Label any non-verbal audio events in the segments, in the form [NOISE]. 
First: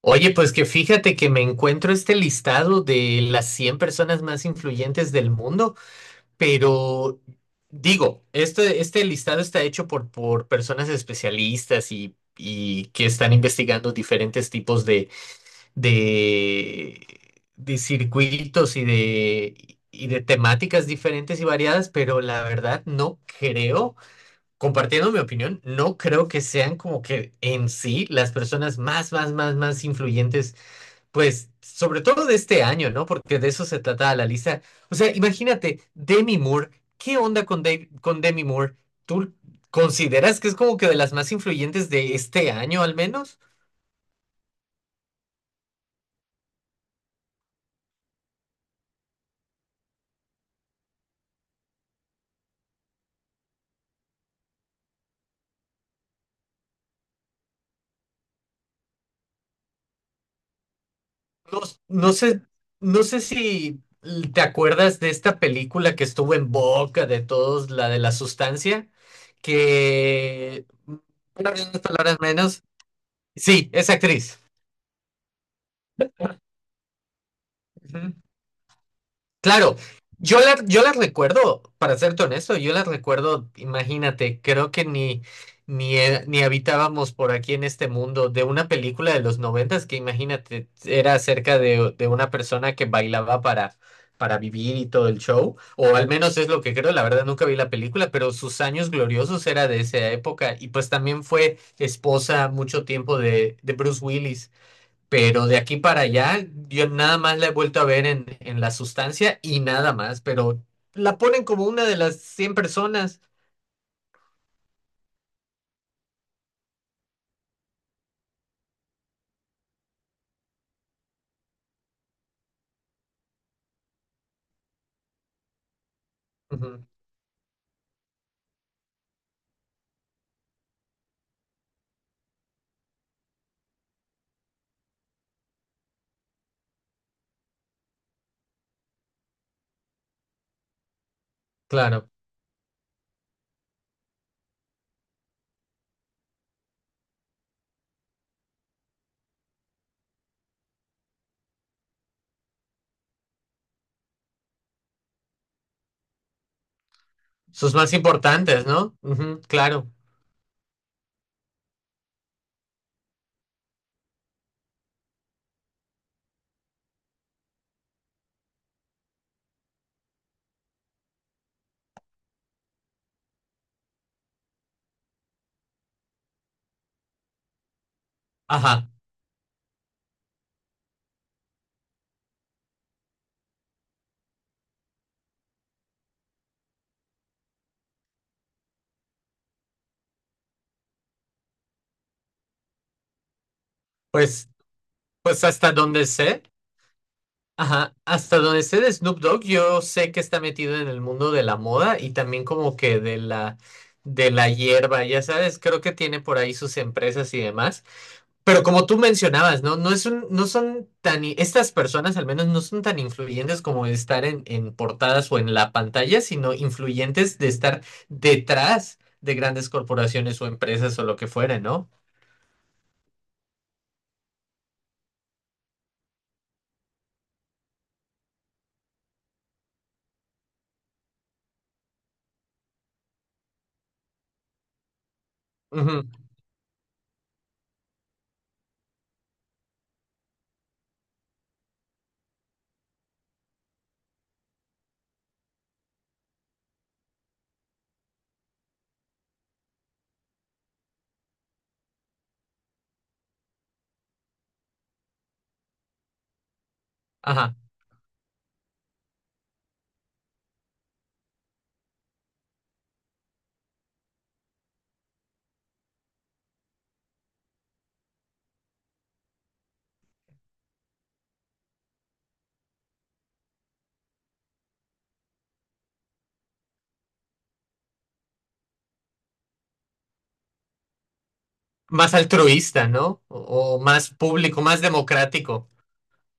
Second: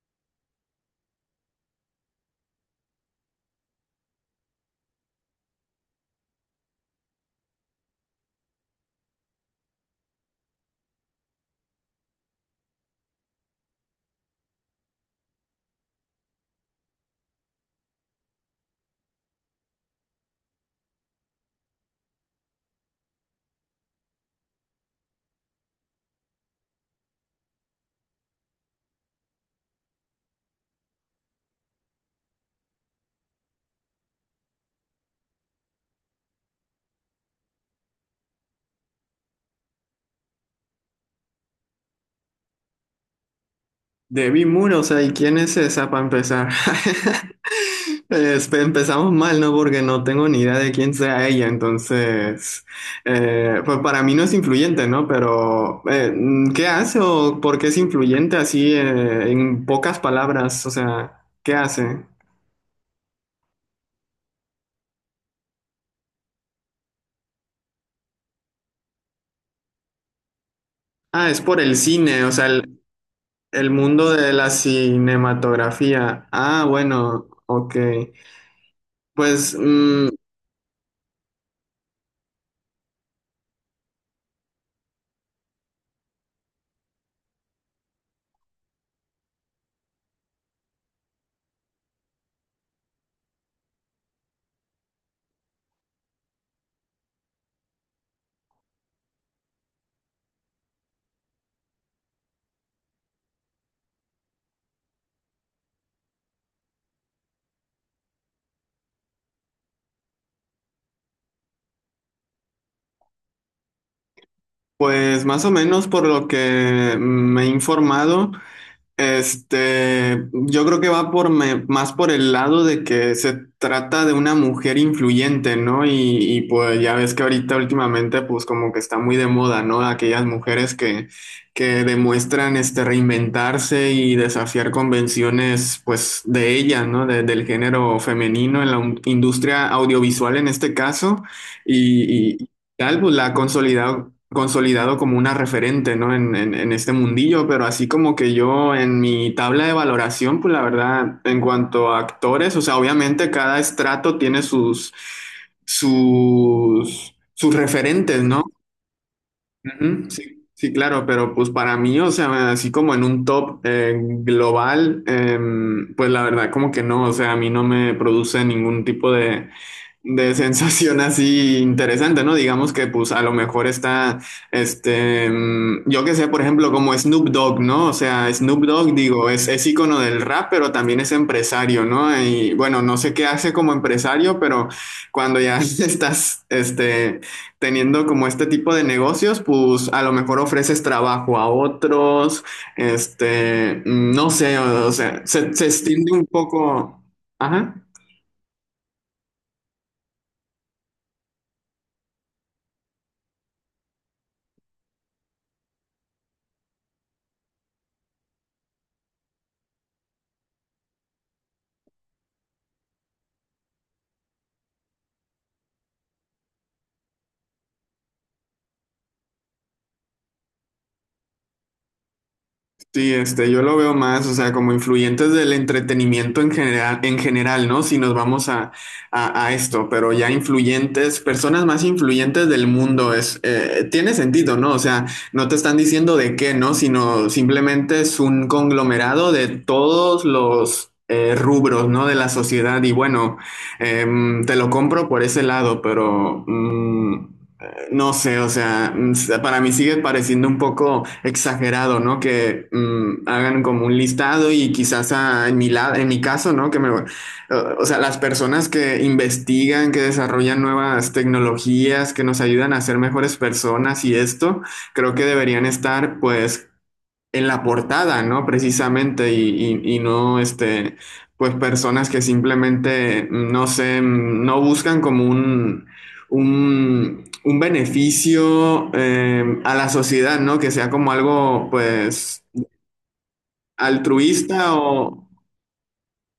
Oye, pues que fíjate que me encuentro este listado de las 100 personas más influyentes del mundo, pero digo, este listado está hecho por personas especialistas y que están investigando diferentes tipos de, de circuitos y de temáticas diferentes y variadas, pero la verdad no creo. Compartiendo mi opinión, no creo que sean como que en sí las personas más, más, más, más influyentes pues sobre todo de este año, ¿no? Porque de eso se trata la lista. O sea, imagínate, Demi Moore, ¿qué onda con Demi Moore? ¿Tú consideras que es como que de las más influyentes de este año al menos? De Moon, o sea, ¿y quién es esa para empezar? [LAUGHS] Empezamos mal, ¿no? Porque no tengo ni idea de quién sea ella, entonces, pues para mí no es influyente, ¿no? Pero, ¿qué hace o por qué es influyente así, en pocas palabras? O sea, ¿qué No, hace? no sé, no sé si te acuerdas de esta película que estuvo en boca de todos, la de la sustancia, que Ah, es bueno, por en el unas palabras cine, o sea, menos. el, Sí, el es mundo de actriz. la cinematografía. Ah, bueno, ok. Pues, Claro, mm, yo las recuerdo, para serte honesto, yo las recuerdo, imagínate, creo que ni habitábamos por aquí en este mundo de una película de los noventas que imagínate, era acerca de una persona que bailaba para vivir y todo el show, o al menos es lo que creo, la verdad nunca vi la película, pero sus años gloriosos era de esa época y pues también fue esposa mucho tiempo de Bruce Willis. Pero de aquí para allá, yo nada más la he vuelto a ver en La Sustancia y nada más, pero la ponen como una de las cien personas. pues más o menos por lo que me he informado. Yo creo que va por más por el lado de que se trata de una mujer influyente, ¿no? Y, pues Ujú, ya ves que ahorita últimamente pues como que está muy de moda, ¿no? Aquellas mujeres que, que demuestran reinventarse y desafiar convenciones pues de ellas, ¿no? Del género femenino en la industria audiovisual en este caso. claro. Y tal, pues la ha consolidado como una referente, ¿no? En este mundillo, pero así como que yo en mi tabla de valoración, pues la verdad, en cuanto a actores, o sea, obviamente cada estrato tiene sus Sus más referentes, ¿no? importantes, ¿no? Ujú, claro. Ujú, sí, sí, claro, pero pues para mí, o sea, así como en un top global, pues la verdad como que no, o sea, a mí no me produce ningún tipo de [LAUGHS] sensación así interesante, ¿no? Digamos que pues a lo mejor está, yo que sé, por ejemplo, como Snoop Dogg, ¿no? O sea, Snoop Ajá. Dogg, digo, es ícono del rap, pero también es empresario, ¿no? Y bueno, no sé qué hace como empresario, pero cuando ya [LAUGHS] estás, teniendo como este tipo de negocios, pues a lo mejor ofreces trabajo a otros, no Pues, sé, o sea, pues se hasta donde extiende un sé. poco. Ajá. Ajá, hasta donde sé de Snoop Dogg, yo sé que está metido en el mundo de la moda y también como que de la hierba, ya sabes, creo que tiene por ahí sus empresas y demás. Pero como tú mencionabas, ¿no? No es un, no son tan, i- Estas personas al menos no son tan influyentes como de estar en portadas o en la pantalla, sino influyentes de estar detrás de grandes corporaciones o empresas o lo que fuera, ¿no? Sí, yo lo veo más, o sea, como influyentes del entretenimiento en general, ¿no? Si nos vamos a esto, pero ya influyentes, personas más influyentes del mundo, tiene sentido, ¿no? O sea, no te están Ujú. diciendo de qué, ¿no? Sino simplemente es un conglomerado de todos los rubros, ¿no? De la sociedad y bueno, te lo compro por ese lado, pero... no sé, o sea, para mí sigue pareciendo un poco exagerado, ¿no? Que hagan como un listado y quizás en mi caso, ¿no? Que me, Ajá. o sea, las personas que investigan, que desarrollan nuevas tecnologías, que nos ayudan a ser mejores personas y esto, creo que deberían estar, pues, en la portada, ¿no? Precisamente, y no, pues personas que simplemente, no sé, no buscan como un beneficio a la sociedad, ¿no? Que sea como algo, Más pues, altruista, ¿no? O más público, altruista más o... democrático.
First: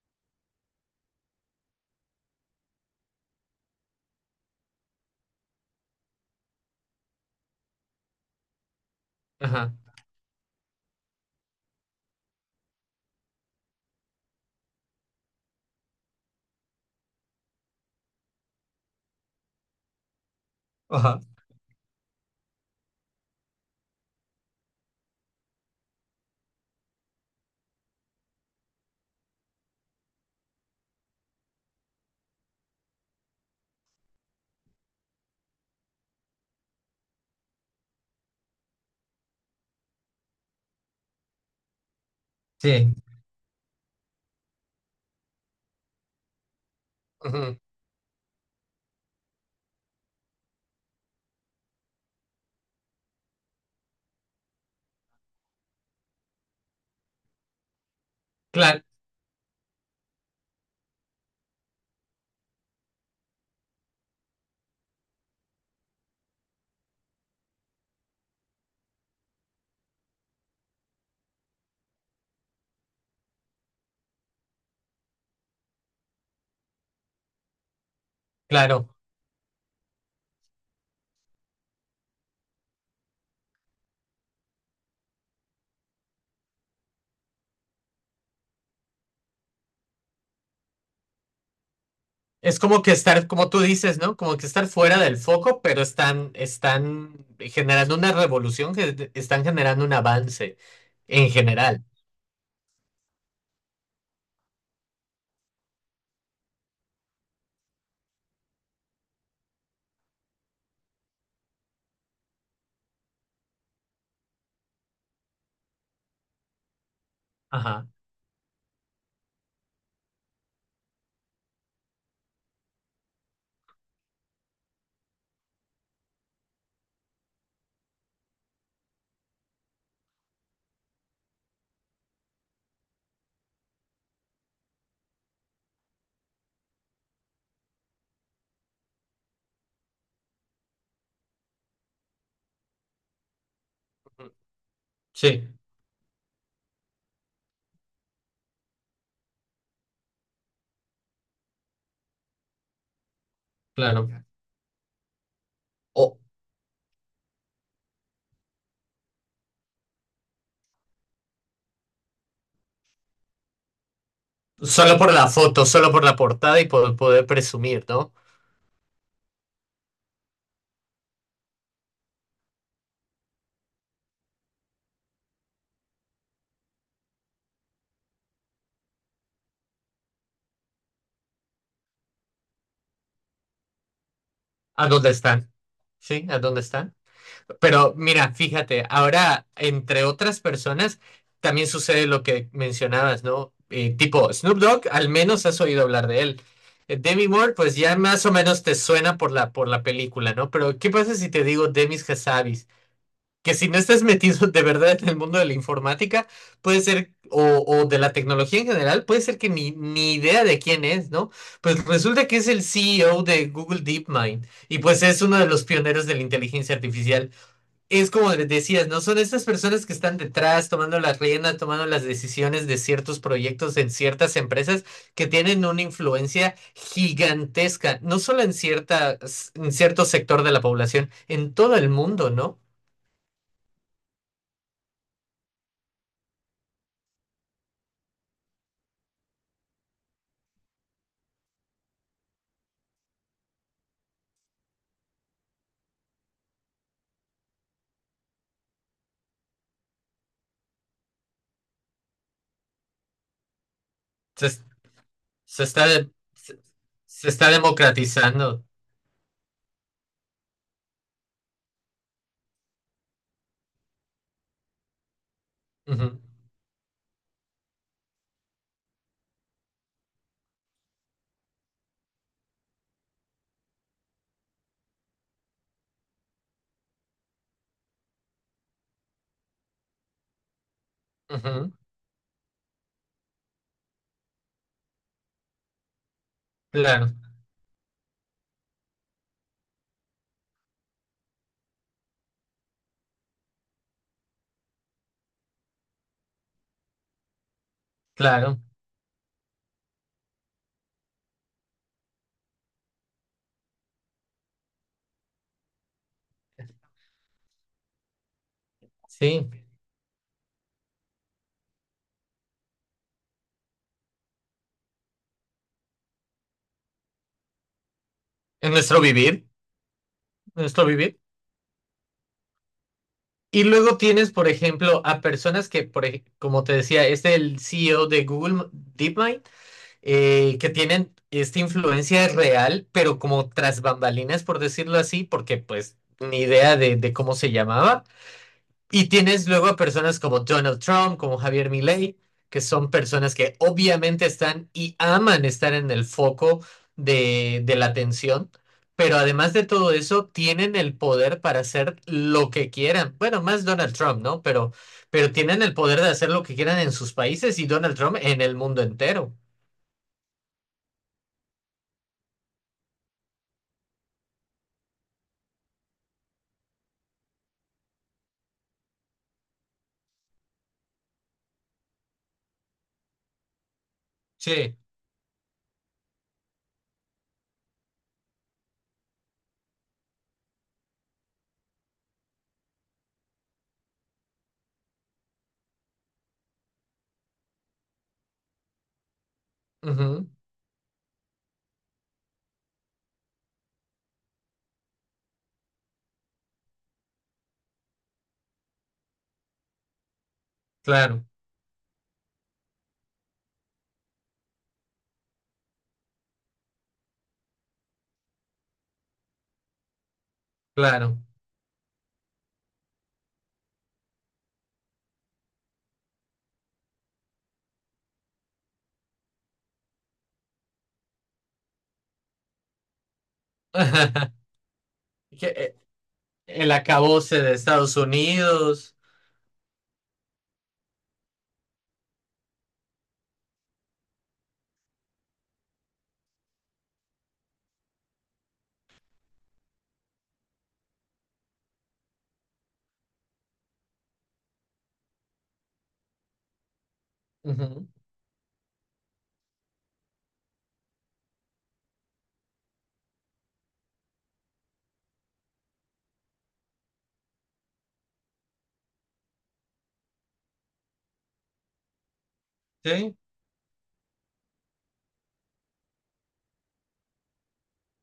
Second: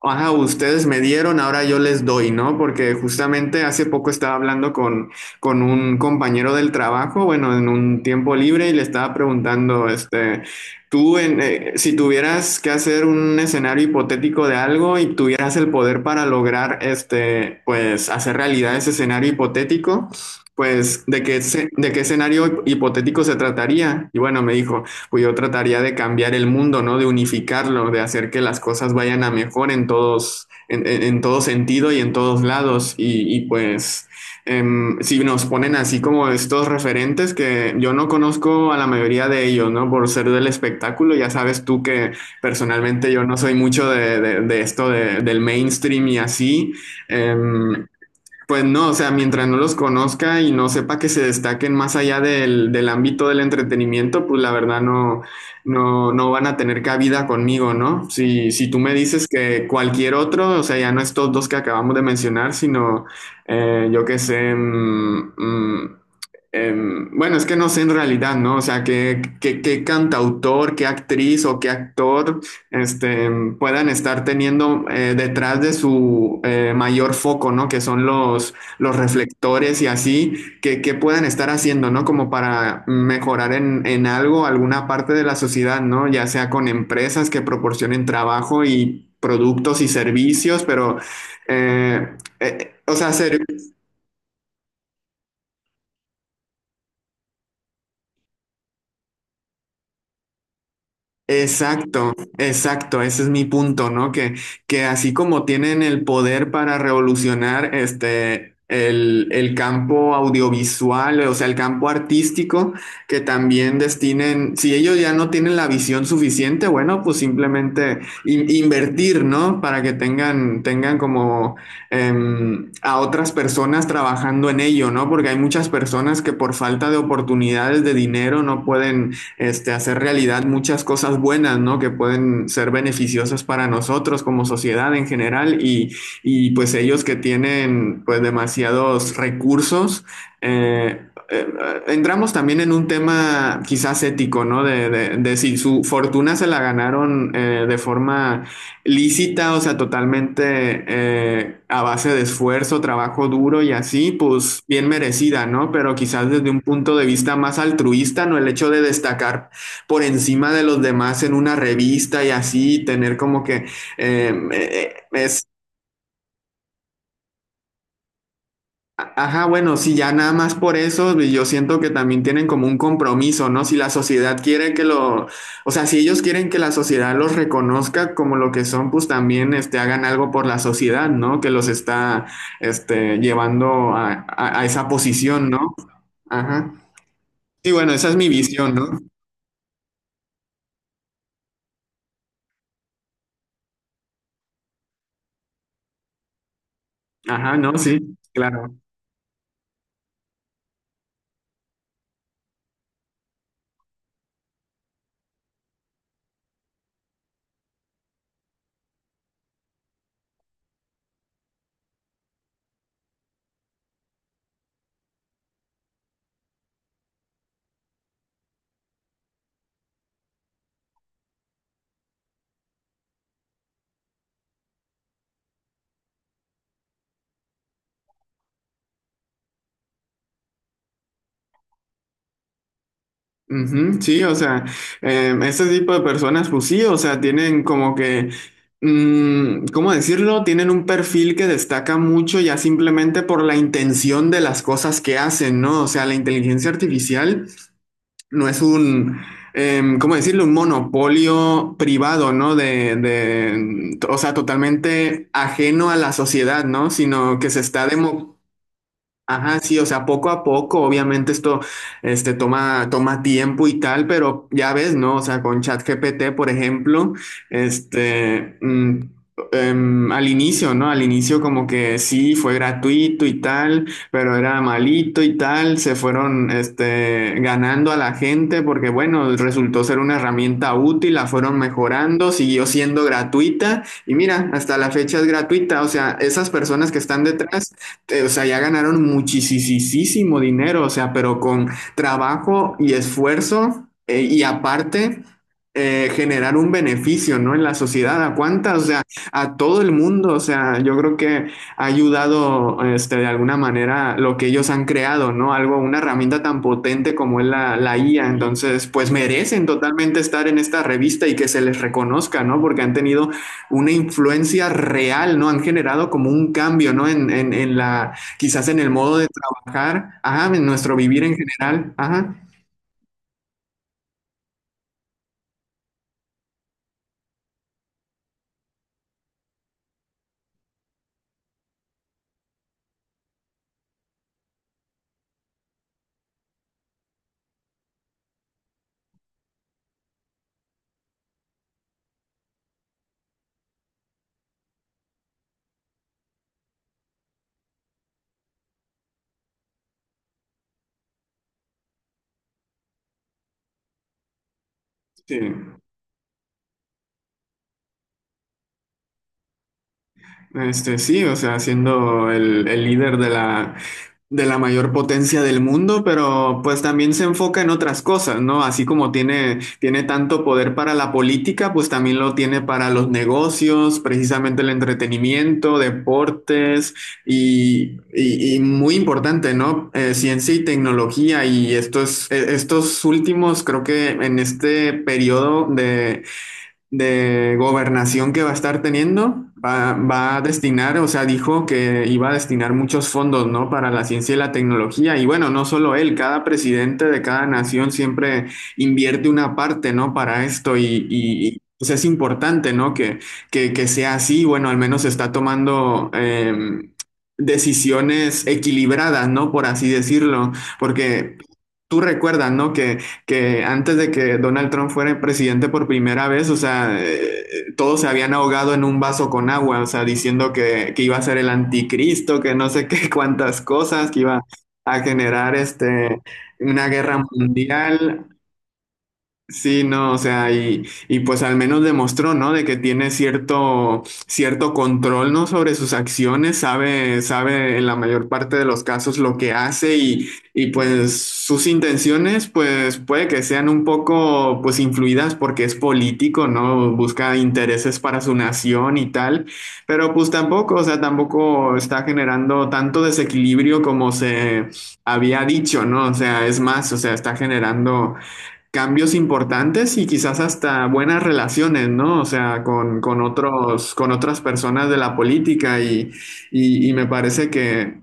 Ajá, ustedes me dieron, ahora yo les doy, ¿no? Porque justamente hace poco estaba hablando con un compañero del trabajo, bueno, en un tiempo libre y le estaba Ajá, preguntando, tú, si tuvieras que hacer un escenario hipotético de algo y tuvieras el poder para lograr, pues, hacer realidad ese escenario hipotético, pues, ajá, de qué escenario hipotético se trataría? Y bueno, me dijo pues yo trataría de cambiar el mundo, ¿no? De unificarlo, de hacer que las cosas vayan a mejor en todos, en todo sentido y en todos lados. Y, pues si nos ponen así como estos referentes que yo no conozco a la mayoría de ellos, ¿no? Por ser del espectáculo, ya sabes tú que sí, personalmente yo no soy mucho de esto del mainstream y así. ujú, Em, pues no, o sea, mientras no los conozca y no sepa que se destaquen más allá del ámbito del entretenimiento, pues la verdad no, no, no van a tener cabida conmigo, ¿no? Si, si tú claro, me dices que cualquier otro, o sea, ya no estos dos que acabamos de mencionar, sino yo qué sé, bueno, es que no sé en realidad, ¿no? O sea, qué cantautor, qué actriz o qué actor este, puedan estar teniendo detrás de su mayor foco, ¿no? Que son los, claro. los reflectores y así, que puedan estar haciendo, ¿no? Como para mejorar en algo, alguna parte de la sociedad, ¿no? Ya sea con empresas que proporcionen trabajo y productos y servicios, pero, eh, Es como que o sea, estar, ser, como tú dices, ¿no? Como que estar fuera del foco, pero están, están generando una revolución, están generando un avance en general. Exacto, exacto, ese es mi punto, ¿no? Que así como tienen el poder para revolucionar el campo audiovisual, o sea, el campo artístico, que también destinen, si ellos ya no tienen la visión suficiente, bueno, pues Ajá, simplemente invertir, ¿no? Para que tengan como a otras personas trabajando en ello, ¿no? Porque hay muchas personas que por falta de oportunidades de dinero no pueden hacer realidad muchas cosas buenas, ¿no? Que pueden ser beneficiosas para nosotros como sociedad en general y pues ellos que tienen pues demasiados recursos. Eh, eh, entramos también en un tema quizás ujú, ético, ¿no? De sí, si su fortuna se la ganaron de forma lícita, o sea, totalmente a base de esfuerzo, trabajo duro y claro. así, pues bien merecida, ¿no? Pero O quizás desde un punto de vista más altruista, ¿no? El hecho de destacar por encima de los demás en una revista y así, tener como que eh, eh, solo por la foto, solo por la portada y por poder presumir, ¿no? Ajá, bueno, sí, ya nada más por eso, y yo siento que también tienen como un compromiso, ¿no? Si la sociedad quiere o sea, si ellos quieren que la sociedad los reconozca como lo que son, pues también, hagan algo por la sociedad, ¿no? Que los está, llevando a esa ¿A dónde posición, están? ¿no? Sí, ¿a dónde Ajá. están? Sí, bueno, Pero esa es mi mira, visión, fíjate, ¿no? ahora entre otras personas también sucede lo que mencionabas, ¿no? Tipo, Snoop Dogg, al menos has oído hablar de él. Demi Moore, Ajá, no, pues ya sí, más o menos claro. te suena por la película, ¿no? Pero ¿qué pasa si te digo Demis Hassabis? Que si no estás [LAUGHS] metido de verdad en el mundo de la informática, puede ser, o de la tecnología en general, puede ser que ni, ni idea de quién es, ¿no? Pues resulta que es el CEO de Google DeepMind y pues es uno de los pioneros de la inteligencia artificial. Es como les decías, ¿no? Son estas personas que están detrás, tomando las riendas, tomando las decisiones de ciertos proyectos en ciertas empresas que tienen una influencia gigantesca, no solo en cierta, en cierto sector de la población, en todo el mundo, ¿no? Ujú, sí, o sea, ese tipo de personas, pues sí, o sea, tienen como que, ¿cómo decirlo? Tienen un perfil que destaca mucho ya simplemente por la intención de las cosas que hacen, ¿no? O sea, la inteligencia artificial no es ¿cómo decirlo? Un monopolio privado, ¿no? De o sea, Se, es- totalmente se está, ajeno a de- la se, sociedad, ¿no? se Sino que está se está demo- democratizando. Ajá, sí, o sea, poco a poco, obviamente esto toma tiempo y tal, pero ya ves, ¿no? O sea, con Ujú, ChatGPT, por ejemplo, este, mm, al inicio, ¿no? Al inicio como que sí, fue gratuito y tal, pero era malito y tal, se fueron, ganando a la gente porque, bueno, resultó ser una herramienta útil, la fueron ujú, mejorando, siguió siendo gratuita y mira, hasta la fecha es gratuita, o sea, esas personas que claro, están detrás o sea, ya ganaron muchísimo dinero, o sea, pero con trabajo y esfuerzo y aparte generar un beneficio, ¿no? En la sociedad, ¿a claro, cuántas? O sea, a todo el mundo, o sea, yo creo que ha ayudado, de alguna manera lo que ellos han creado, ¿no? Algo, una herramienta tan potente como es la IA, entonces, pues sí. merecen totalmente estar en esta revista y que se les reconozca, ¿no? Porque han tenido una influencia real, ¿no? Han generado como un cambio, ¿no? Quizás En en el nuestro modo de vivir, trabajar, ajá, en en nuestro nuestro vivir. vivir en general, ajá. Y luego tienes, por ejemplo, a personas que, como te decía, es el CEO de Google DeepMind, que tienen esta influencia real, pero como tras bambalinas, por decirlo así, porque pues ni idea de cómo se llamaba. Y tienes luego a personas como Donald Trump, como Javier Milei, que son personas que obviamente están y aman estar en el foco de la atención, pero además de todo eso, tienen el poder para hacer lo que quieran. Bueno, más Donald Trump, ¿no? Pero Sí. tienen el poder de hacer lo que quieran en sus países y Donald Trump en el mundo entero. Sí, o sea, siendo el líder de la mayor potencia del mundo, pero pues también se enfoca en otras cosas, ¿no? Así como tiene tanto poder para la política, pues también lo tiene para los negocios, precisamente el Sí, entretenimiento, deportes y muy importante, ¿no? Ciencia y tecnología y estos últimos, creo que en este periodo de gobernación que va a estar teniendo, va, ujú, va a destinar, o sea, dijo que iba a destinar muchos fondos, ¿no? Para la ciencia y la tecnología. Y bueno, no solo él, cada presidente de cada nación siempre invierte una parte, ¿no? Para esto y, claro, y- y, pues es importante, ¿no? Que sea así. Bueno, al menos está tomando... decisiones equilibradas, ¿no? Por así decirlo, claro. porque tú recuerdas, ¿no? Que antes de que Donald Trump fuera presidente por primera vez, o sea, todos se habían ahogado en un vaso con agua, o sea, diciendo que iba a ser el anticristo, que no sé [LAUGHS] qué cuántas cosas, que iba [LAUGHS] a Que, generar el una guerra acabose de Estados mundial. Unidos. Sí, no, o sea, y pues al menos demostró, ¿no? De que tiene cierto control, ¿no? Sobre sus acciones, sabe en la mayor parte de los casos lo que hace y pues sus intenciones, pues puede que sean un poco, pues influidas porque es político, ¿no? Busca Ujú, intereses para su nación y tal, pero pues tampoco, o sea, tampoco está generando tanto desequilibrio como se había dicho, ¿no? O sea, es más, o sea, está generando cambios importantes y quizás hasta buenas relaciones, ¿no? O sea, con, sí, con otros, con otras personas de la política y me parece que,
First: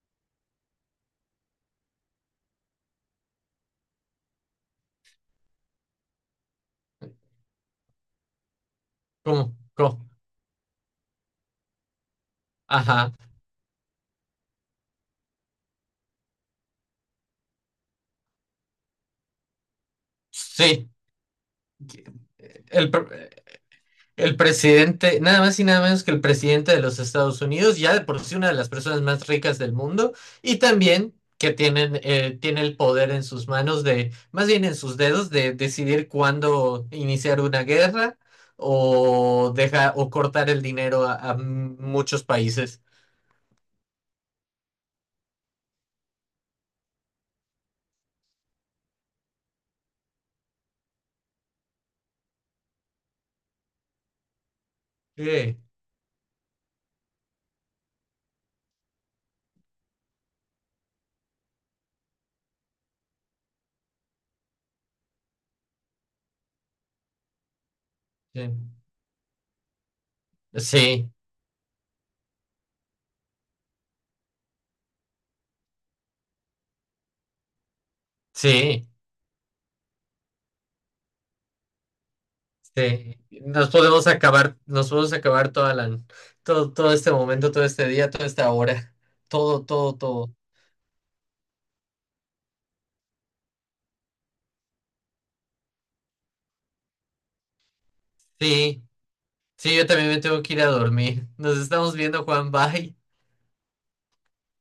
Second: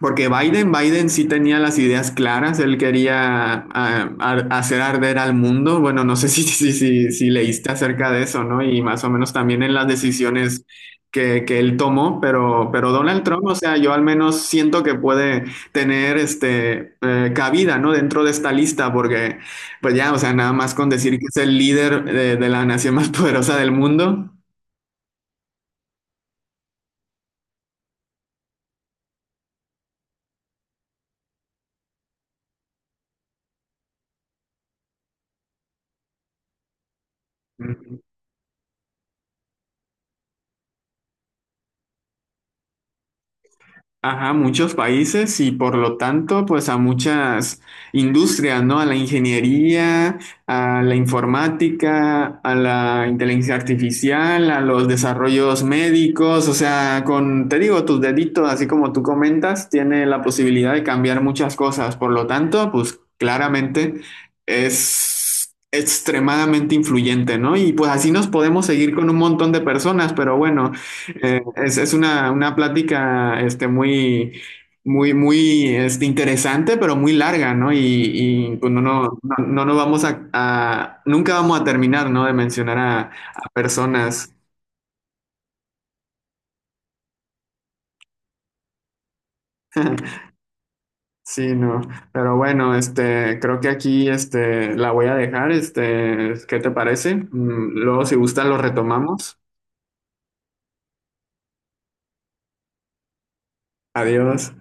porque Biden sí tenía las ideas claras, él quería hacer arder al mundo. Bueno, no sé [LAUGHS] si, si, si, si leíste acerca de eso, ¿no? Y más o menos ¿cómo? también en las ¿Cómo? decisiones que él tomó, pero, Ajá, Donald Trump, o sea, yo al menos siento que puede tener cabida, ¿no? Dentro de esta lista, porque pues ya, o sea, nada más con sí. decir que es el líder de la El, nación [LAUGHS] más pre- poderosa del mundo. el presidente, nada más y nada menos que el presidente de los Estados Unidos, ya de por sí una de las personas más ricas del mundo, y también que tienen, tiene el poder en sus manos de, más bien en sus dedos, de decidir cuándo iniciar una guerra o deja, o cortar el dinero a muchos países. Ajá, muchos países y por lo tanto, pues a muchas industrias, ¿no? A la ingeniería, a la informática, a la inteligencia artificial, a los Sí, desarrollos médicos, o sea, te digo, tus deditos, así como tú comentas, tiene la posibilidad de cambiar muchas cosas. Por lo tanto, pues claramente es extremadamente influyente, ¿no? Y pues así nos sí, podemos seguir con un montón de personas, pero bueno. sí. Es una plática muy, muy, muy interesante, pero muy larga, ¿no? Y, pues no, Sí. no, no, no nos vamos nunca vamos a terminar, ¿no? De mencionar a, Sí, a personas. Nos podemos acabar toda la, todo, todo este momento, todo este día, toda esta hora, todo, todo, [LAUGHS] todo. Sí, no. Pero bueno, creo que aquí la voy a dejar. ¿Qué te parece? Luego, si gustan, lo Sí, retomamos. sí, yo también me tengo que ir a dormir. Nos estamos viendo, Juan, bye. Adiós.